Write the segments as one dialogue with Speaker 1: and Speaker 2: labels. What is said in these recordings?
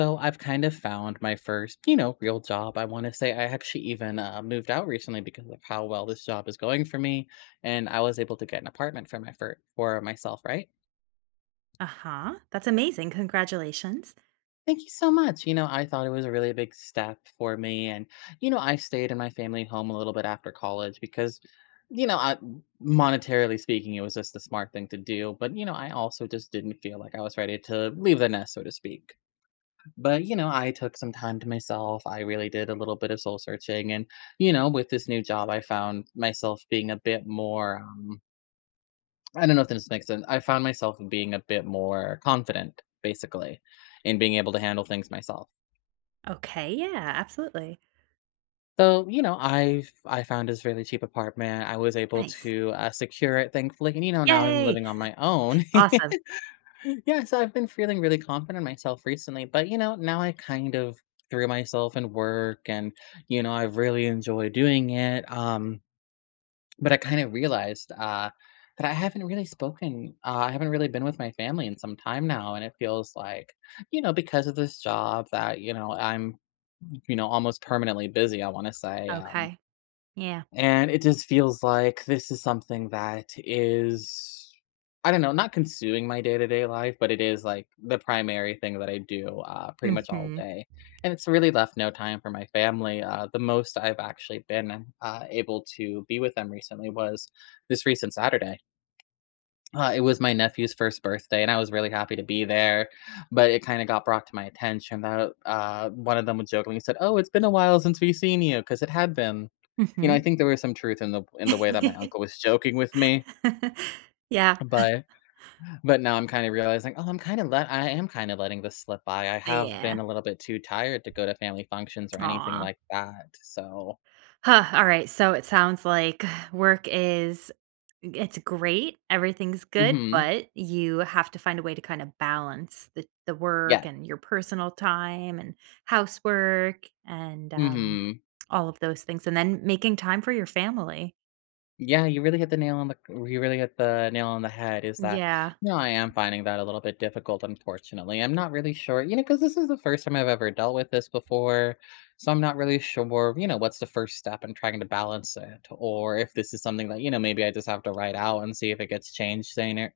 Speaker 1: So I've kind of found my first, you know, real job. I want to say I actually even moved out recently because of how well this job is going for me, and I was able to get an apartment for for myself, right?
Speaker 2: Uh-huh. That's amazing. Congratulations.
Speaker 1: Thank you so much. You know, I thought it was a really big step for me, and you know, I stayed in my family home a little bit after college because, you know, I, monetarily speaking, it was just the smart thing to do. But you know, I also just didn't feel like I was ready to leave the nest, so to speak. But, you know, I took some time to myself. I really did a little bit of soul searching. And, you know, with this new job, I found myself being a bit more, I don't know if this makes sense. I found myself being a bit more confident, basically, in being able to handle things myself.
Speaker 2: Okay, yeah, absolutely.
Speaker 1: So, you know, I found this really cheap apartment. I was able
Speaker 2: Nice.
Speaker 1: to secure it, thankfully. And, you know, now I'm
Speaker 2: Yay!
Speaker 1: living on my own.
Speaker 2: Awesome.
Speaker 1: Yeah, so I've been feeling really confident in myself recently, but you know, now I kind of threw myself in work and you know, I've really enjoyed doing it. But I kind of realized that I haven't really spoken, I haven't really been with my family in some time now, and it feels like, you know, because of this job that, you know, I'm, you know, almost permanently busy, I want to say.
Speaker 2: Okay. Yeah.
Speaker 1: And it just feels like this is something that is, I don't know, not consuming my day to day life, but it is like the primary thing that I do pretty much all
Speaker 2: Mhm.
Speaker 1: day. And it's really left no time for my family. The most I've actually been able to be with them recently was this recent Saturday. It was my nephew's first birthday, and I was really happy to be there, but it kinda got brought to my attention that, one of them was jokingly said, "Oh, it's been a while since we've seen you," because it had been. You know, I
Speaker 2: Mhm.
Speaker 1: think there was some truth in the way that my uncle was joking with me,
Speaker 2: Yeah.
Speaker 1: but now I'm kinda realizing, "Oh, I am kinda letting this slip by." I have
Speaker 2: Yeah.
Speaker 1: been a little bit too tired to go to family functions or anything
Speaker 2: Aw.
Speaker 1: like that, so
Speaker 2: Huh, all right, so it sounds like work is it's great, everything's good,
Speaker 1: Mhm.
Speaker 2: but you have to find a way to kind of balance the work
Speaker 1: Yes.
Speaker 2: and your personal time and housework and,
Speaker 1: Mhm.
Speaker 2: all of those things, and then making time for your family.
Speaker 1: Yeah, you really hit the nail on the you really hit the nail on the head is that,
Speaker 2: Yeah.
Speaker 1: you know, I am finding that a little bit difficult, unfortunately. I'm not really sure, you know, because this is the first time I've ever dealt with this before. So I'm not really sure, you know, what's the first step in trying to balance it, or if this is something that, you know, maybe I just have to write out and see if it gets changed later,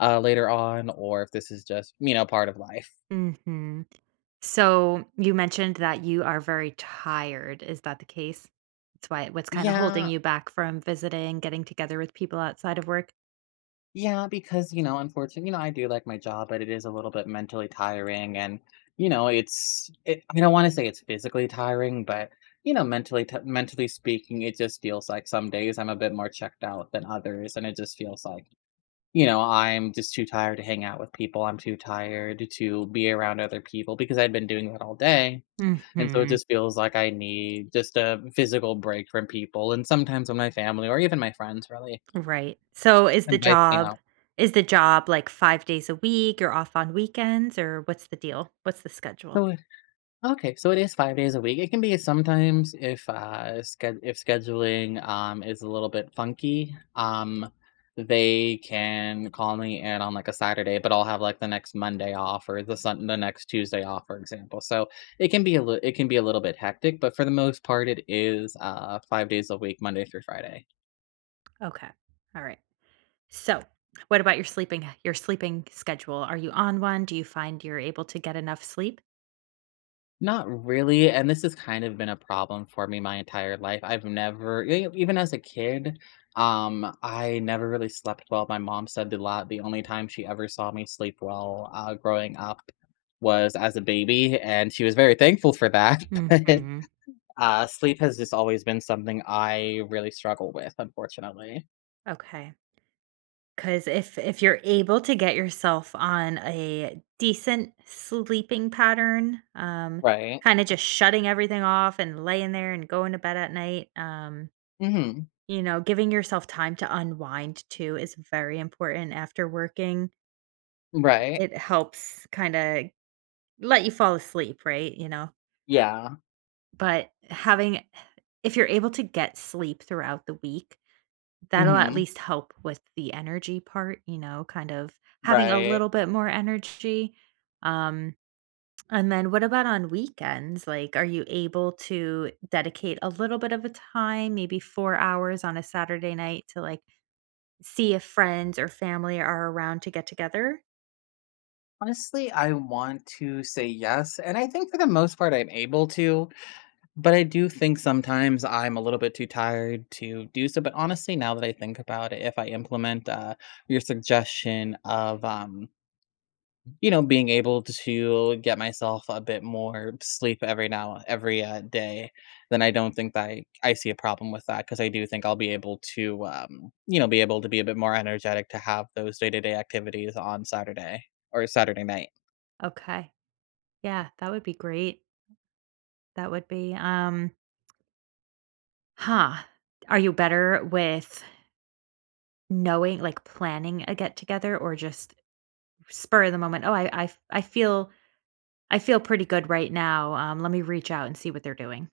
Speaker 1: later on, or if this is just, you know, part of life.
Speaker 2: Mhm. So, you mentioned that you are very tired, is that the case? That's why what's kinda holding
Speaker 1: Yeah,
Speaker 2: you back from visiting, getting together with people outside of work?
Speaker 1: Yeah, because, you know, unfortunately, you know, I do like my job, but it is a little bit mentally tiring and, you know, I don't want to say it's physically tiring, but you know, mentally speaking, it just feels like some days I'm a bit more checked out than others and it just feels like, you know, I'm just too tired to hang out with people. I'm too tired to be around other people because I've been doing that all day. And so it
Speaker 2: Mhm.
Speaker 1: just feels like I need just a physical break from people and sometimes when my family or even my friends really
Speaker 2: Right. So
Speaker 1: invites me out.
Speaker 2: is the job like 5 days a week? You're off on weekends or what's the deal? What's the schedule?
Speaker 1: So okay, so it is 5 days a week. It can be sometimes if, sched if scheduling, is a little bit funky, they can call me in on, like, a Saturday, but I'll have, like, the next Monday off or the next Tuesday off, for example. So, it can be a little bit hectic, but for the most part, it is, 5 days a week, Monday through Friday.
Speaker 2: Okay. All right. So, what about your sleeping schedule? Are you on one? Do you find you're able to get enough sleep?
Speaker 1: Not really, and this has kind of been a problem for me my entire life. I've never e e, Even as a kid, I never really slept well. My mom said a lot the only time she ever saw me sleep well, growing up was as a baby, and she was very thankful for that, but,
Speaker 2: Mhm.
Speaker 1: sleep has just always been something I really struggle with, unfortunately.
Speaker 2: Okay. Cuz if you're able to get yourself on a decent sleeping pattern, um,
Speaker 1: Right.
Speaker 2: kind of just shutting everything off and laying there and going to bed at night. Um,
Speaker 1: Mhm.
Speaker 2: you know, giving yourself time to unwind too is very important after working.
Speaker 1: Right.
Speaker 2: It helps kinda let you fall asleep, right,
Speaker 1: Yeah.
Speaker 2: But having if you're able to get sleep throughout the week, that'll at
Speaker 1: Mhm.
Speaker 2: least help with the energy part, you know, kind of having a
Speaker 1: Right.
Speaker 2: little bit more energy. Um, and then what about on weekends? Like, are you able to dedicate a little bit of a time, maybe 4 hours on a Saturday night to, like, see if friends or family are around to get together.
Speaker 1: Honestly, I want to say yes, and I think for the most part I'm able to, but I do think sometimes I'm a little bit too tired to do so. But honestly, now that I think about it, if I implement your suggestion of you know, being able to get myself a bit more sleep every day, then I don't think that I see a problem with that because I do think I'll be able to, you know, be able to be a bit more energetic to have those day to day activities on Saturday or Saturday night.
Speaker 2: Okay. Yeah, that would be great. That would be um, huh. Are you better with knowing, like, planning a get together or just spur of the moment? Oh, I feel pretty good right now. Um, let me reach out and see what they're doing.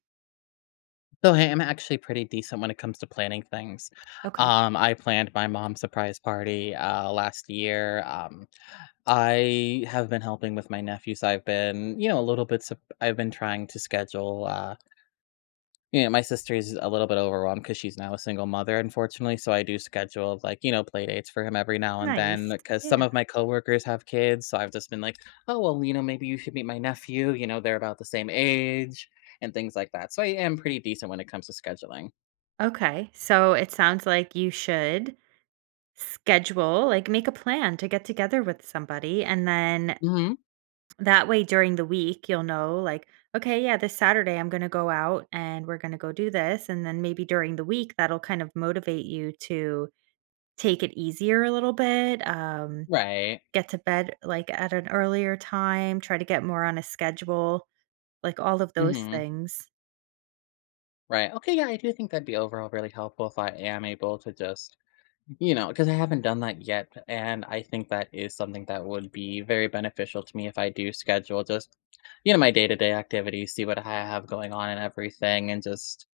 Speaker 1: So, I am actually pretty decent when it comes to planning things.
Speaker 2: Okay.
Speaker 1: I planned my mom's surprise party last year. I have been helping with my nephews. I've been, you know, a little bit. I've been trying to schedule. You know, my sister's a little bit overwhelmed because she's now a single mother, unfortunately. So I do schedule like you know play dates for him every now and then
Speaker 2: Nice.
Speaker 1: because some
Speaker 2: Yeah.
Speaker 1: of my coworkers have kids. So I've just been like, oh well, you know, maybe you should meet my nephew. You know, they're about the same age and things like that. So I am pretty decent when it comes to scheduling.
Speaker 2: Okay. So it sounds like you should schedule, like, make a plan to get together with somebody. And then
Speaker 1: Mhm.
Speaker 2: that way during the week, you'll know, like, okay, yeah, this Saturday I'm going to go out and we're going to go do this. And then maybe during the week, that'll kind of motivate you to take it easier a little bit,
Speaker 1: Right.
Speaker 2: get to bed like at an earlier time, try to get more on a schedule, like all of those
Speaker 1: Mhm.
Speaker 2: things.
Speaker 1: Right. Okay, yeah, I do think that'd be overall really helpful if I am able to just, you know because I haven't done that yet, and I think that is something that would be very beneficial to me if I do schedule just, you know, my day-to-day activities, see what I have going on and everything, and just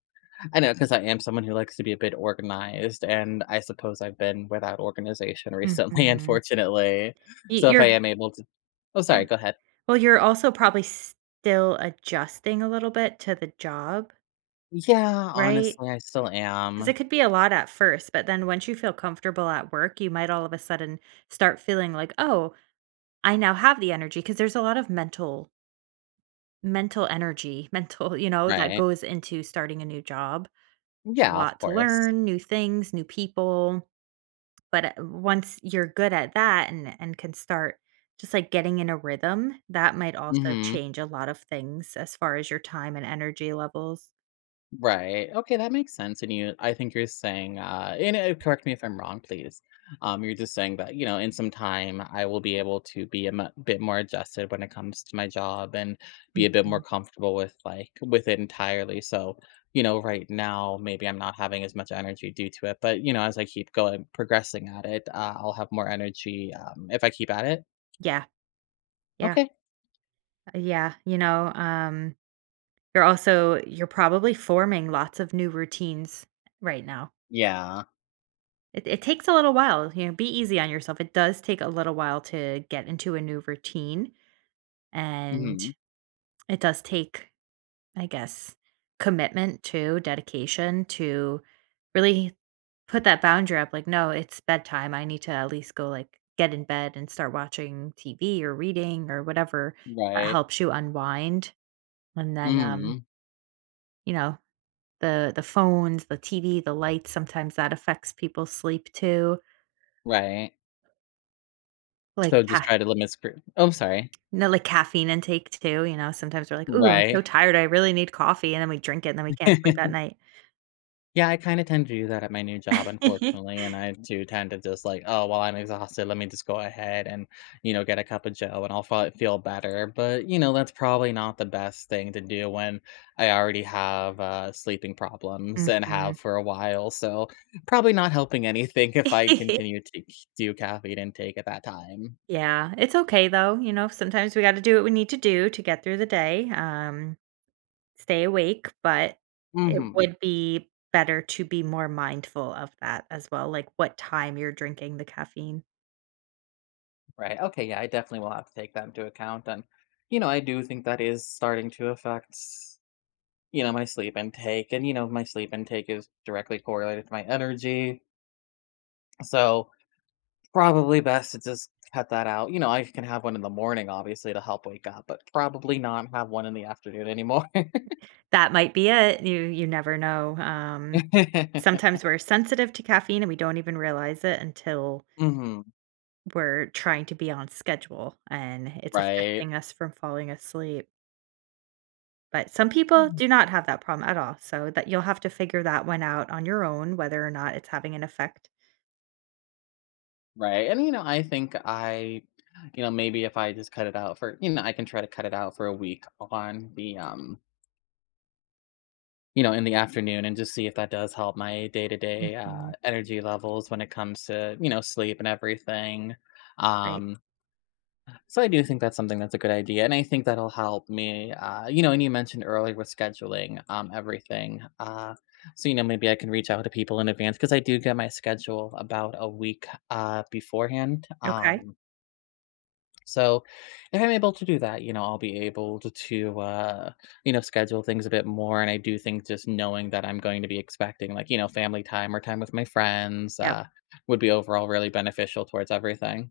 Speaker 1: I know because I am someone who likes to be a bit organized, and I suppose I've been without organization recently,
Speaker 2: Mhm.
Speaker 1: unfortunately. So if I
Speaker 2: You're,
Speaker 1: am able to Oh,
Speaker 2: yeah.
Speaker 1: sorry, go ahead.
Speaker 2: Well, you're also probably still adjusting a little bit to the job,
Speaker 1: Yeah,
Speaker 2: right?
Speaker 1: honestly, I still
Speaker 2: Because
Speaker 1: am.
Speaker 2: it could be a lot at first, but then once you feel comfortable at work, you might all of a sudden start feeling like, oh, I now have the energy. Because there's a lot of mental, mental energy, mental, you know, that
Speaker 1: Right.
Speaker 2: goes into starting a new job. A
Speaker 1: Yeah, of
Speaker 2: lot to
Speaker 1: course.
Speaker 2: learn, new things, new people. But once you're good at that and can start just like getting in a rhythm, that might also
Speaker 1: Mhm.
Speaker 2: change a lot of things as far as your time and energy levels.
Speaker 1: Right. Okay, that makes sense, and you I think you're saying, correct me if I'm wrong, please. You're just saying that, you know, in some time, I will be able to be a bit more adjusted when it comes to my job and be a bit more
Speaker 2: Mhm.
Speaker 1: comfortable with, with it entirely, so, you know, right now, maybe I'm not having as much energy due to it, but, you know, as I keep going progressing at it, I'll have more energy, if I keep at it.
Speaker 2: Yeah, yeah,
Speaker 1: Okay.
Speaker 2: yeah. You know, you're also you're probably forming lots of new routines right now.
Speaker 1: Yeah.
Speaker 2: It takes a little while, you know, be easy on yourself. It does take a little while to get into a new routine, and
Speaker 1: Mhm.
Speaker 2: it does take, I guess, commitment to dedication to really put that boundary up, like, "No, it's bedtime. I need to at least go, like, get in bed and start watching TV or reading or whatever that
Speaker 1: Right.
Speaker 2: helps you unwind." And then,
Speaker 1: Mhm.
Speaker 2: you know, the phones, the TV, the lights, sometimes that affects people's sleep too,
Speaker 1: Right.
Speaker 2: like
Speaker 1: So just
Speaker 2: ca
Speaker 1: try to limit screen oh, sorry.
Speaker 2: no, like caffeine intake too, you know, sometimes we're like, "Ooh, I'm so
Speaker 1: Right.
Speaker 2: tired, I really need coffee," and then we drink it, and then we can't sleep at night.
Speaker 1: Yeah, I kinda tend to do that at my new job, unfortunately, and I do tend to just like, "Oh, well, I'm exhausted, let me just go ahead and, you know, get a cup of joe and I'll probably feel better," but, you know, that's probably not the best thing to do when I already have, sleeping problems and have
Speaker 2: Mhm.
Speaker 1: for a while, so probably not helping anything if I continue to do caffeine intake at that time.
Speaker 2: Yeah, it's okay though, you know, sometimes we gotta do what we need to do to get through the day, stay awake, but it
Speaker 1: Mhm.
Speaker 2: would be better to be more mindful of that as well, like what time you're drinking the caffeine.
Speaker 1: Right. Okay. Yeah, I definitely will have to take that into account. And, you know, I do think that is starting to affect, you know, my sleep intake. And, you know, my sleep intake is directly correlated to my energy. So probably best to just cut that out. You know, I can have one in the morning, obviously, to help wake up, but probably not have one in the afternoon anymore.
Speaker 2: That might be it. You never know. Sometimes we're sensitive to caffeine and we don't even realize it until
Speaker 1: hmm
Speaker 2: we're trying to be on schedule and it's
Speaker 1: Right.
Speaker 2: affecting us from falling asleep. But some people
Speaker 1: Mhm.
Speaker 2: do not have that problem at all. So that you'll have to figure that one out on your own, whether or not it's having an effect.
Speaker 1: Right. And, you know, you know, maybe if I just cut it out for, you know, I can try to cut it out for a week on the, you know, in the afternoon and just see if that does help my day-to-day,
Speaker 2: Mhm.
Speaker 1: energy levels when it comes to, you know, sleep and everything.
Speaker 2: Right.
Speaker 1: Um, so I do think that's something that's a good idea, and I think that'll help me, you know, and you mentioned earlier with scheduling, everything, so, you know, maybe I can reach out to people in advance because I do get my schedule about a week, beforehand,
Speaker 2: Okay.
Speaker 1: so if I'm able to do that, you know, I'll be able to, you know, schedule things a bit more. And I do think just knowing that I'm going to be expecting like, you know, family time or time with my friends
Speaker 2: Yep.
Speaker 1: would be overall really beneficial towards everything.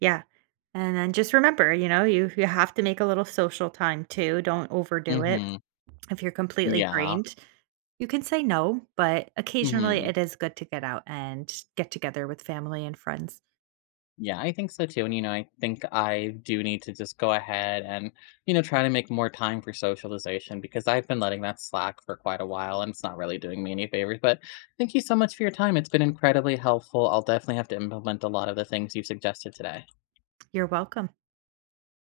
Speaker 2: Yeah. And then just remember, you know, you have to make a little social time too. Don't overdo it
Speaker 1: Mm-hmm.
Speaker 2: if you're completely
Speaker 1: Yeah.
Speaker 2: drained. You can say no, but occasionally
Speaker 1: Mm-hmm.
Speaker 2: it is good to get out and get together with family and friends.
Speaker 1: Yeah, I think so too, and, you know, I think I do need to just go ahead and, you know, try to make more time for socialization because I've been letting that slack for quite a while, and it's not really doing me any favors, but thank you so much for your time, it's been incredibly helpful, I'll definitely have to implement a lot of the things you suggested today.
Speaker 2: You're welcome.